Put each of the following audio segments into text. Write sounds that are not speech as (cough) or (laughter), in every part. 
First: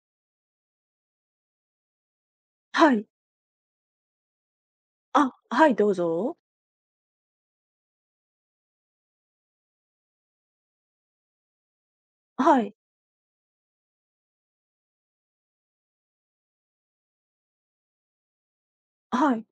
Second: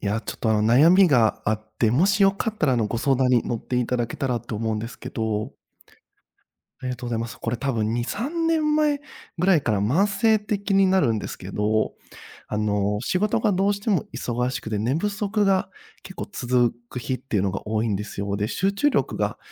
いや、ちょっと悩みがあって、もしよかったらはごい。相談に乗っていただけたらと思うんですけあ、ど。はい、どうぞ。ありがとうございます。これ多分2、3年前ぐらいから慢性的になるんですけど、はい。仕事がどうしても忙しくて、寝不足が結構続く日っていうのが多いんですよ。で、集中力はがい。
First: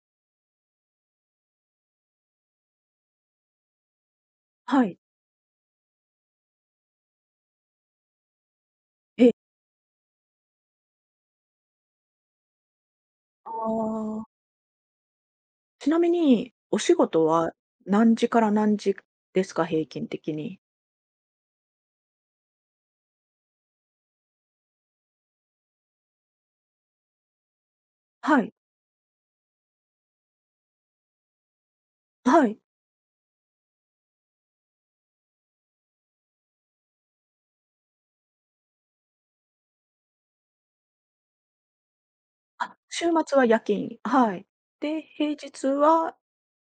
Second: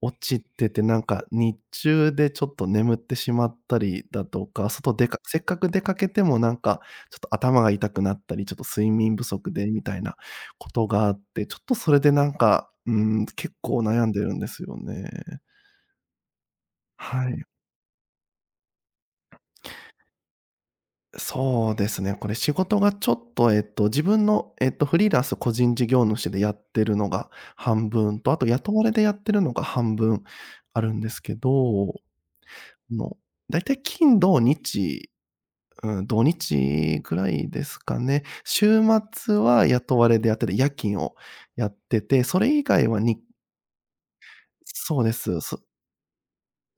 落ちてて、なんか日中でちょっと眠ってしまったりだとか、は外い。でかせっかく出かけてもなんか、ちょっと頭が痛くなったり、ちょっと睡眠不え、足でみたいなことがあって、ちょっとそれでなんか、あ結構悩んでるあ、んですよね。ちなみに、お仕事はい。は何時から何時ですか？平均的に。そうですね、これ仕事がちょっと、自分の、フリーランス個人事業主でやってるのが半分と、あはとい。雇われでやってるのが半分あるんですけど、はい。あの、大体金土日うん、土日くらいですかね。週末は雇われでやってて、夜勤をやってて、それ以あ、外は週に末は夜勤。はい。そで、うで平す。そ日は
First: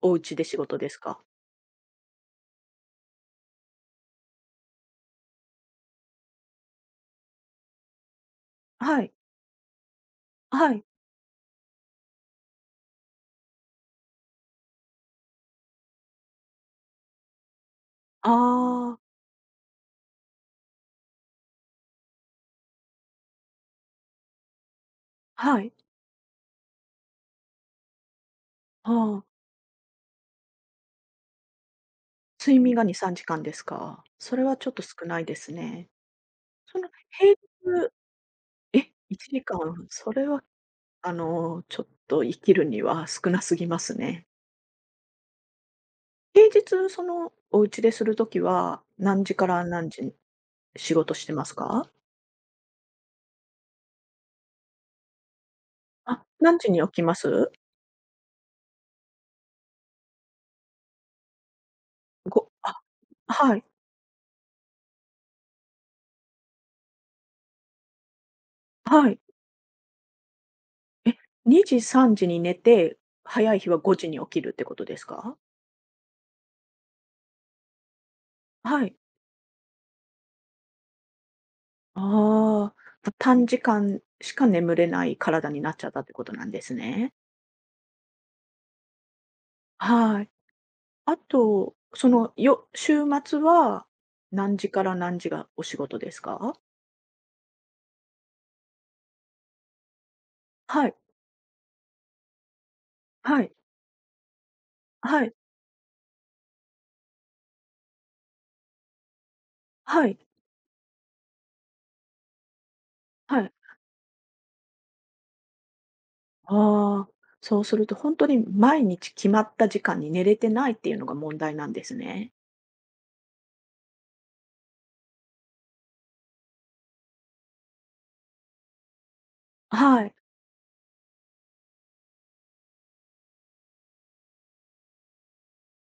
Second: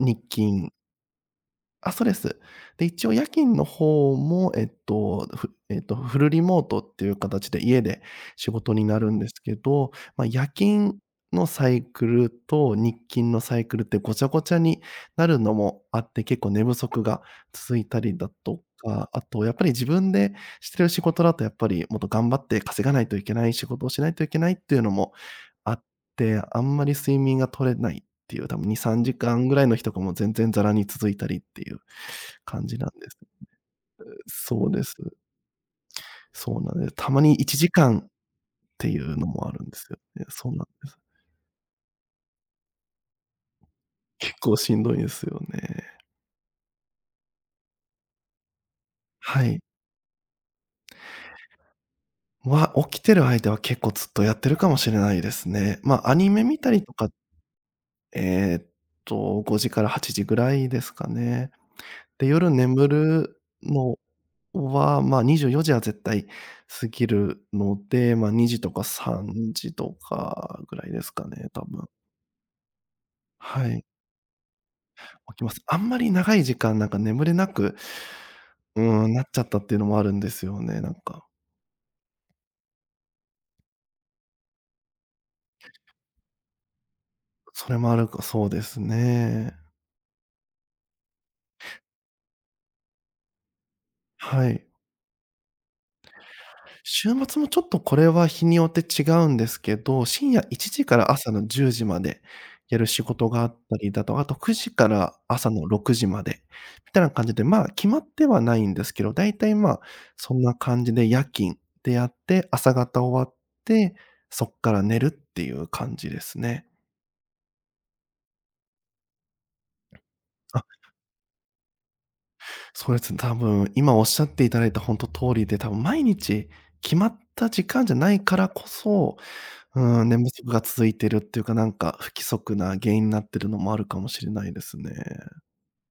お日家で仕勤事ですか？あ、そうです。で、一応夜勤の方も、えっと、ふえっと、フルリモートっていう形で家で仕事になはるい。んですけど、まあ、夜はい。勤のサイクルと日勤のサイクルってごちゃごちゃになるのもあって、結構寝不足が続いたりあだとあ、か、あとやっぱり自分でしてる仕事だとやっぱりもっと頑張って稼がないといけない、仕事をしないといけないっていうのもはい。あって、あんまり睡眠が取れないっていう、多分2、あ3あ、時間ぐらいの日とかも全然ざらに続いたりっていう睡感眠じがなん2、で3す。時間ですか？それはちそょうっとです。少ないですね。そうなそんでのす。たま平に1時日間っていうの1もあ時るんで間、すよそね。れはそうなんです。ちょっと生きるには少なすぎますね。結構しんどいですよね。平日、お家でするときは、何時かはい。ら何時に仕事してますか？は、起きてる間は結構ずっとやってるかもしれないですね。まあ、アあ、ニメ何見た時にり起ときか、ます？えっ5時から8時ぐらいですかね。で、ご夜あ、眠るはい、のは、まあ、24時は絶対過ぎるので、まあ、2時とかはい。3時とかぐらいですえ、かね、多2時、分。3時に寝て、早いは日はい、5時に起きるってことです起か？きます。あんまり長い時間なんか眠れなく、はい。なっちゃったっていうのもあるんですよね、なんか。ああ、短時間しか眠れない体になっちゃったってことなんですね。それもあるかそうですね。はい。あと、週末はは何い。時から何時がお仕事ですか？週末もちょっとこれは日によって違うんですけど、深夜1時はい、から朝の10時までやる仕事はがあっい、たりだとか、あと9時からはい、朝の6時までみたいな感じで、まあ、決まってはないんですけど、だいたい、まあ、はい、そんな感じで夜勤でやって、朝方終わっはい。て、そっから寝るっていう感じですね。ああ、そうすると本当に毎日決まった時間に寝れてあ、ないっていうのが問題なんですね。そうですね。多分今おっしゃっていただいたほんと通りで、多分毎日決まった時間じゃないからこそ、はうん、い、寝不足が続いてるっていうか、なんか、不規則な原因になってるのもあるかもしれないですね。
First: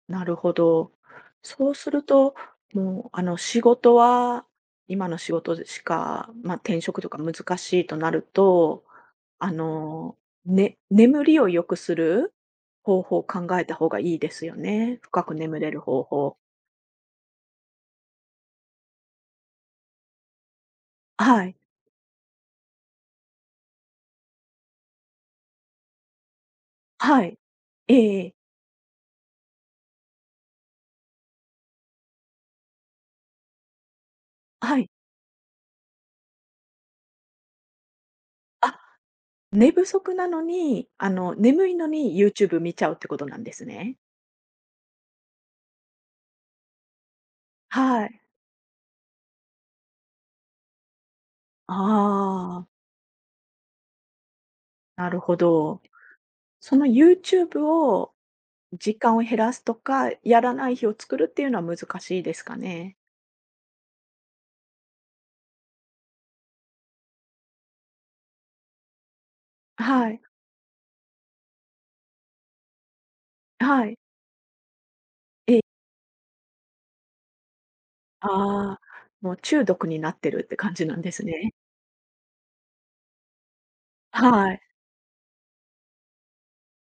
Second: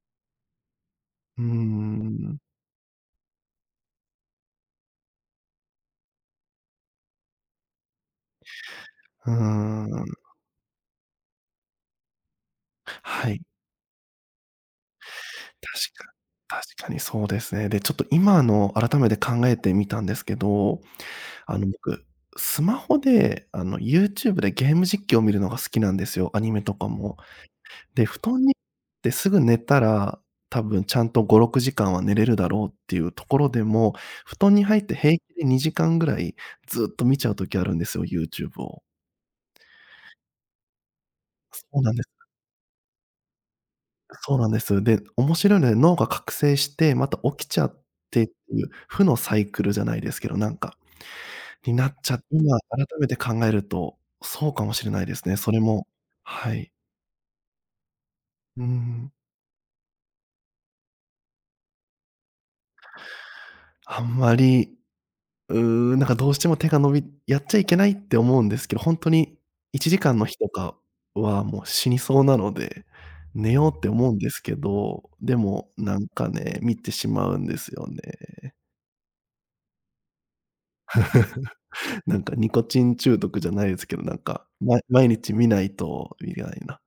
なるほど。うーそうすると、ん。もう、仕事は今の仕事でしか、まあ、転職とか難しいとなると、うーあの、ん。ね眠りを良くする方法をはい。考えた方がいいですよね。深く眠れる確方か法。確かにそうですね。で、ちょっと今の改めて考えてみたんですけど、はい、僕、スマホで、YouTube でゲーム実況を見るのが好きなんですよ、アニメとかも。はい。えで、え布え。団にってすぐ寝たら、多分ちゃんと5、6時間は寝れるだろうっていうところでも、布団には入っい。て平気で2時間ぐらいずっと見ちゃう時あるんですよ、YouTube あ、を。寝不足なのに、そ眠いうのなんでに す。YouTube 見ちゃうってことなんですね。そうなんです。で、面白いので脳が覚醒して、また起きちゃっはい。てっていう負のサイクルじゃないですけど、なんか、になっちゃ今ああ、改めて考えると、そうかもしれないなでるすほね、それど。も。はい。その YouTube をうー時ん。間を減らすとか、やらない日を作るっていうのは難しいですかね？あんまりうーなんかどうしても手が伸びやっちゃいけないって思うんですけど、ほんとに1は時間い、の日とかはもう死にそうなので、寝ようっはてい。思うんですけど、でえもなんかね、見てしまうんですよね。ああ、もう中毒になってるって感じなんですね。なんかニコチン中毒じゃないですけど、なんか、はい。ま毎日見ないとみたいな。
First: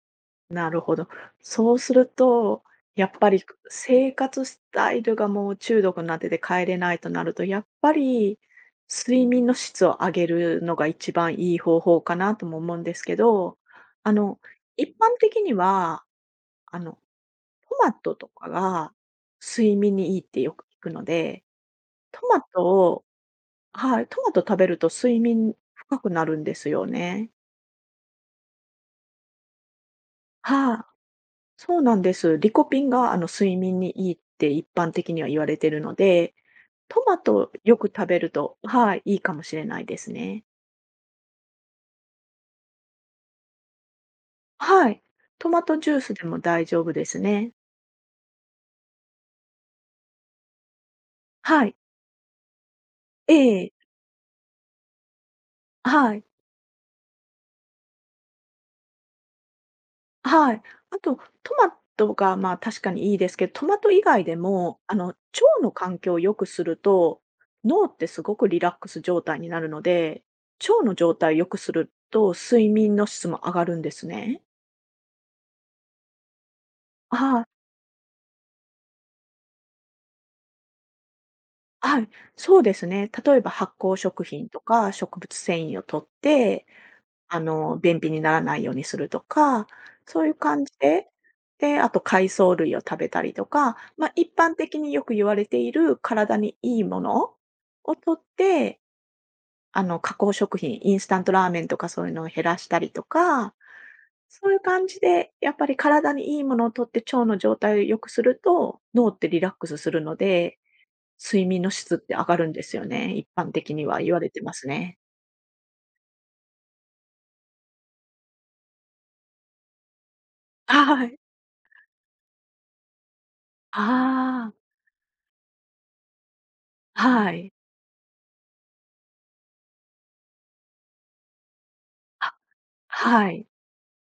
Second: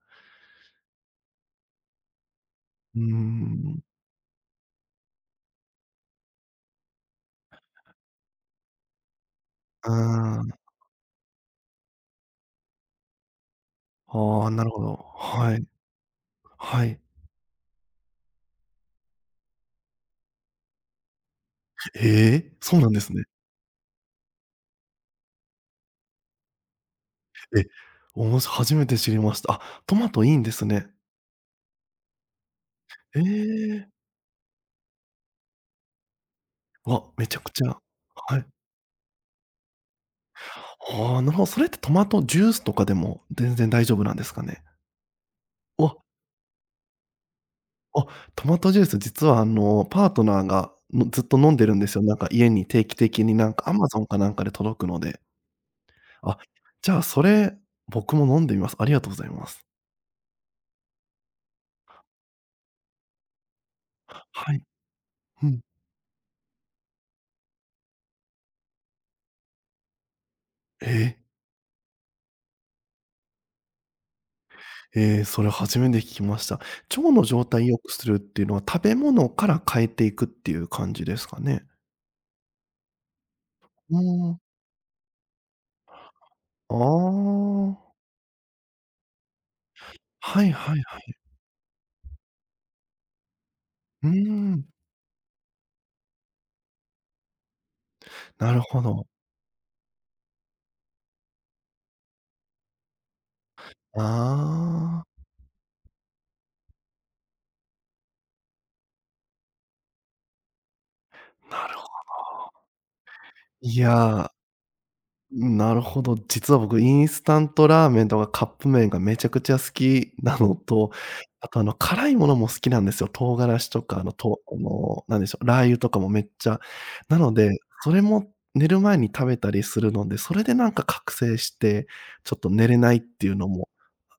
なるほど。そうすると、うーやっぱりん。生活スタイルがもう中毒になってて帰れないとなると、やっぱり睡眠の質を上げるあのが一番いい方法かなとも思うんですけど、ああ、の、ああ、なるほ一ど。般的にはい、は、あはの、い。トマトとかが睡眠にいいってよく聞くので、トえマえ、トそうなんでをすね。はい、トマト食べると睡眠深くなるんですよね。え、おもし初めて知りました。あ、トマトいいんですはい。ね。そうなんです。リコピンがえ睡眠にえ。いいって一般的には言われてるので、トわ、マめちゃくトちゃよく食べるはい。と、はい、いいかもしれないですね。ああ、なるほど、それってトマトジュースとかでも全然大丈夫なんですかね？はい。トマトジわ、ュースでも大丈夫ですね。あ、トマトジュース実はパートナーが、のずっと飲んではるい。んですよ。なんか家に定期的えになんか え、Amazon かなんかで届くので。はい、あ、じゃあそれ、僕も飲んでみます。ありがとうございます。はい。あと、トマトがまあ確かにいいですけど、トマト以外ではい。も、腸うん。の環境を良くすると、脳ってすごくリラックス状態になるので、腸えの状え、態を良くすると睡眠の質も上がるんですね。ええ、それ初めて聞きました。腸のは状い。態良くするっていうのは、食べ物から変えていくっていう感じですかね？はい、そうですね。例えば発う酵食ーん。品とか、植物繊維を取って、ああ。便秘にならないようにするとか、そういうはい感じはいはい、で、あと海藻類を食べたりとか、うーま、一般ん、的によく言われている体にいいものを取っなるて、ほど。加工食品、インスタントラーメンとかそういうのを減らしたりとか、そういう感じああ、で、やっぱり体にいいものを取って腸の状態を良くすると、脳ってリラックスするので睡眠なのるほ質って上がるんですよね、一般的いには言われや、てますね。なるほど。実は僕、インスタントラーメンとかカップ麺がめちゃくちゃ好きなのと、はい。あと、辛いものも好きなんですよ。唐辛子とか、あの、とああの、なんでしょう、ラー油とかもめっちゃ。あ、なはのい。で、それも寝る前に食べたりするので、それでなんか覚醒して、ちょあ、っと寝れないってはいうい。のも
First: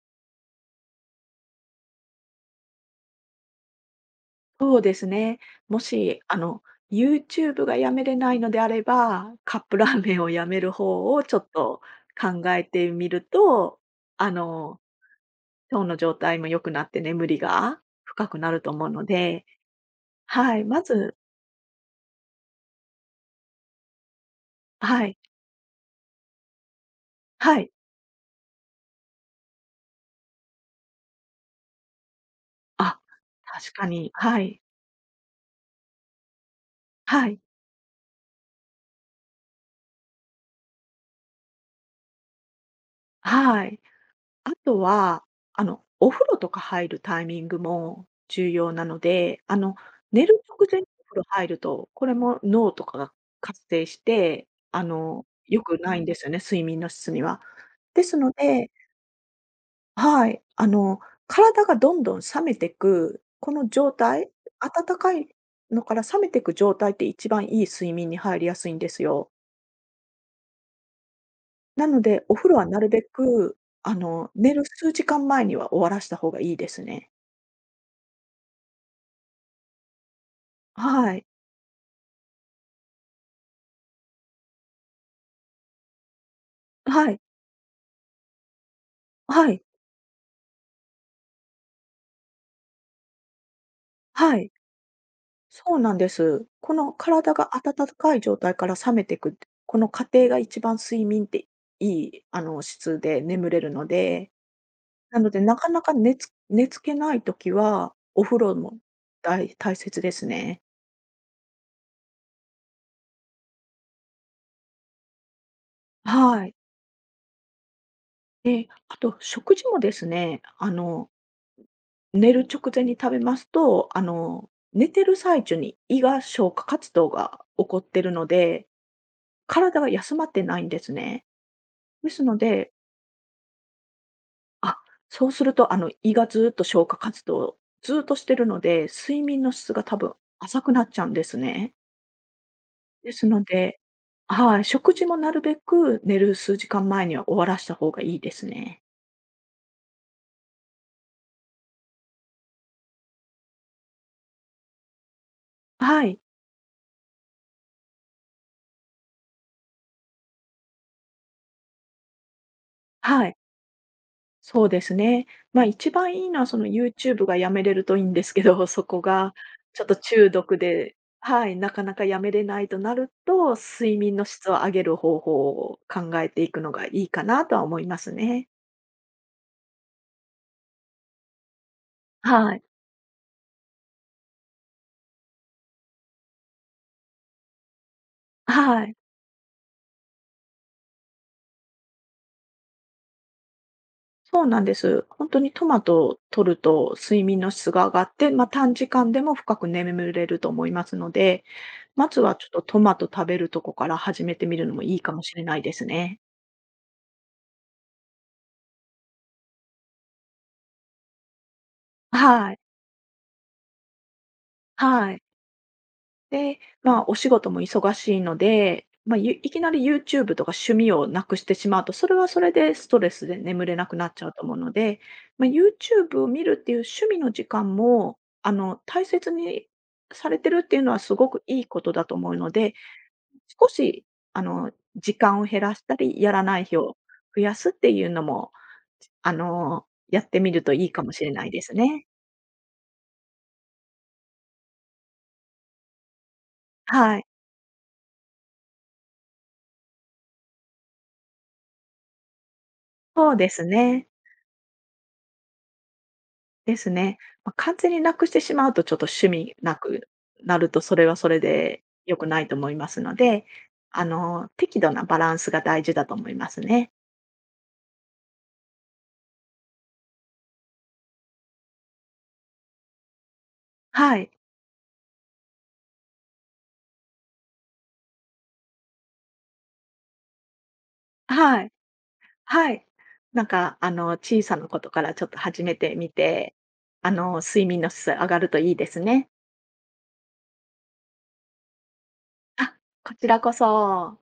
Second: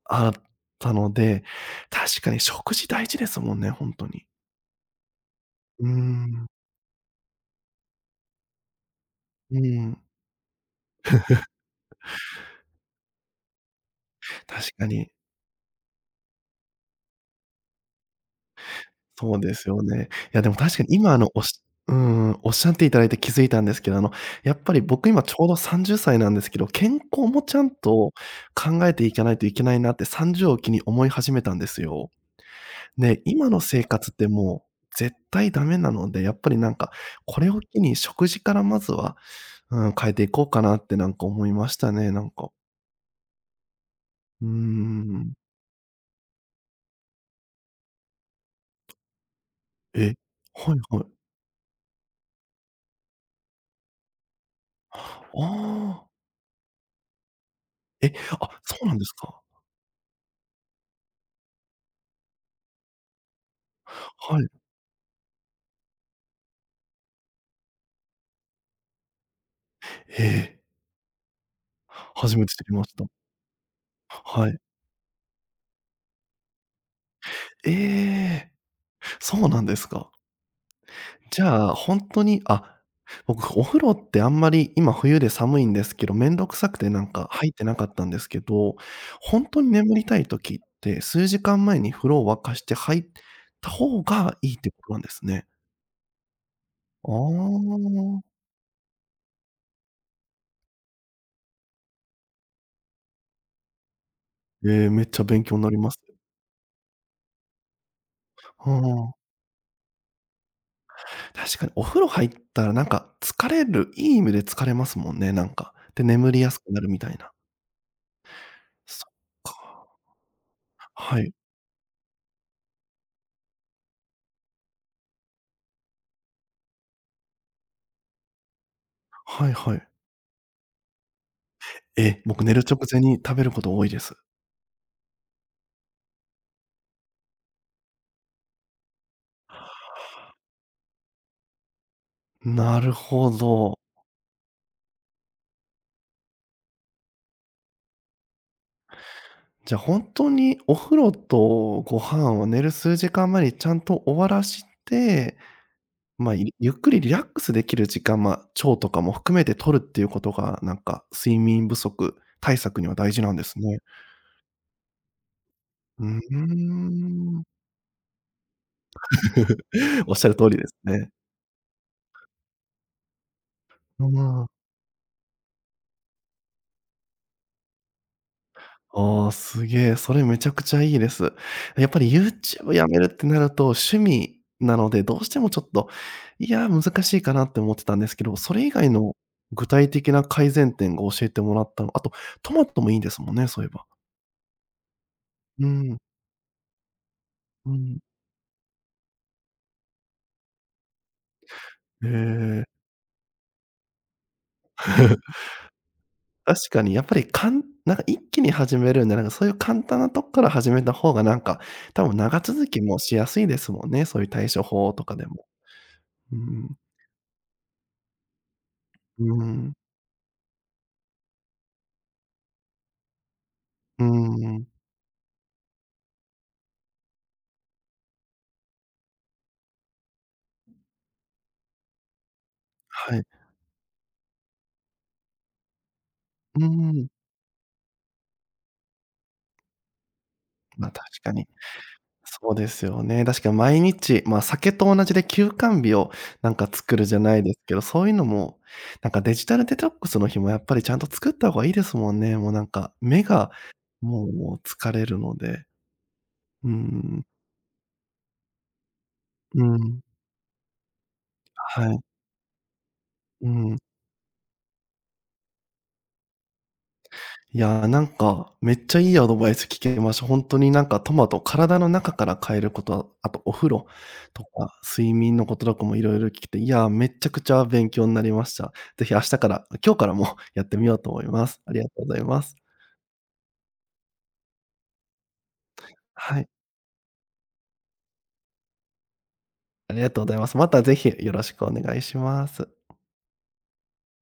あったので、確かに食事大事ですもんね、ほんとに。そうですね。もうーし、ん、YouTube がやめれないのであれば、うカーップラーん。メンをやめる方をちょっと考えてみると、あ確の、かに、腸の状態も良くなって眠りが深くなると思うのそうで、ですよね。いや、でもはい、確まかに今ずおっしゃっていただいて気づいたんですけど、やっぱりは僕い、今ちょうど30歳なんですけど、健康もちはゃんい。と考えていかないといけないなって30を機に思い始めたんですよ。あ、で、今の確生か活に、ってはい、もう絶対ダメなので、やっぱりなんか、はい、これを機に食事からまずは、うん、変えていこうかなってなんか思いましたね、なんか。はい。うーあとは、ん。お風呂とか入るタイミングも重要なので、え、寝る直はい前にはおい。風呂入ると、これも脳とかが活性して、あ良くないんであ。すよね、睡眠の質には。でえ、すのあ、で、そうなんですか。はい、体がどんどん冷めてく、この状態、はい。暖かいのから冷めてく状態って一番いい睡眠に入りやすいんですよ。へえ、なので、お初め風て呂知はりなまるしべた。く、は寝い。る数時間前には終わらした方がいいですね。ええ、そうなんですか。はい。じゃあ、ほんとに、あ、僕お風呂ってあんまり今冬で寒いんですけど、めんどくさくてなはんい。か入ってなかったんですけど、ほんはとい。に眠りたい時って、数時間前に風呂を沸かして入った方はがいい。いってことなんですね。そうなんです。この体があ温かいあ。状態から冷めていくこの過程が一番睡眠っていい、質で眠れるので、ええ、めっちなゃので、勉な強にかなりなまかす。寝付けないときは、お風呂はもあ。大切ですね。確かにお風呂入ったらなんか疲れるいい意味で疲れますもんね、なんか。で、眠りはやい。すくなるみたいな。で、あそっと食事もか。ですね、はい。寝る直前に食べますと、寝てる最中に胃が消化活動が起こってるので、はいは体い。が休まってないんですね。でえ、すの僕寝るで、直前に食べること多いです。あ、そうすると、胃がずっと消化活動をずっとしてるので、睡眠の質が多分浅くなっちゃうんですね。なるですほので、ど。はい、食事もなるべく寝る数時間前には終わらした方がいいですね。じゃ、あ本当にお風呂とご飯を寝る数時間前にちゃんと終わらして、はい、まあ、ゆっくりリラックスできる時間、まあ、腸とかも含めて取るっていうことが、なんか睡眠不足対策には大事はない、んですね。そうですね。ま、一う番ーいいのはその YouTube がん。やめれるといいんですけど、そこが (laughs) ちょっとおっしゃ中る通毒りですで、ね。はい、なかなかやめれないとなると、睡う眠のん。質を上げる方法を考えていくのがいいかなとは思いますね。ああ、すげえ、それめちゃくちゃいいです。やっぱり はい。YouTube やめるってなると、趣味なので、どうしてもちょっと、いや、難しいかなって思ってたんですけど、それ以は外い。の具体的な改善点が教えてもらったのあと、トマトもいいですもんね、そういえば。そうなんです。本当にトうマん、トを摂ると睡眠の質うが上ん。がって、まあ、短時間でも深く眠れると思いますので、へまずはちょっとえ。トマト食べるとこから始めてみるのもいいかもしれ (laughs) ないですね。確かにやっぱり、かんなんか一気に始めるんで、なんかそういう簡単なとこから始めた方がなんか、多分長はい。続きもしやすいですもんね、そういう対処法とはかい。でも。うで、ん。まあ、お仕事も忙しいので、まあ、ういきなん。り YouTube とか趣味をなくしてしまうと、それはそれでストレスで眠れなくうなっちゃうと思うん。ので、まあ、YouTube を見るっていう趣味の時間も、大切にされてるっていうのはすごくいいことだと思うので、はい。少し、時間を減らしたり、やらなうーい日をん、増やすっていうのも、やってみるといま、い確かもしれかなに。いですね。そうですよね。確かに毎日、ま、酒と同じで休肝日をなんか作るじはゃい。ないですけど、そういうのも、なんかデジタルデトックスの日もやっぱりちゃんと作った方がいいですもんね。もうなんか、目そうでがすね。もう疲れるので。うーんでうすね。ん。まあ、完全になくしてしまうと、ちょっと趣味うなん。くなると、それはそれではい。良くないと思いますので、うん。適度なバランスが大事だと思いますね。いやー、なんか、めっちゃいいアドバイス聞けました。本当になんかトマト、体の中から変えること、あとお風呂はい。とか、睡眠のこととかもいろいろ聞けて、いやー、めちゃくちゃ勉強になりました。ぜひ明日から今日からも (laughs) やってみようと思います。はい。ありがとうございます。はい。なんか、小さなことからちょっと始めてみはい、て、睡眠の質上がるといいですね。ありがとうございます。またぜひよろしくお願いします。あ、こちらこそ。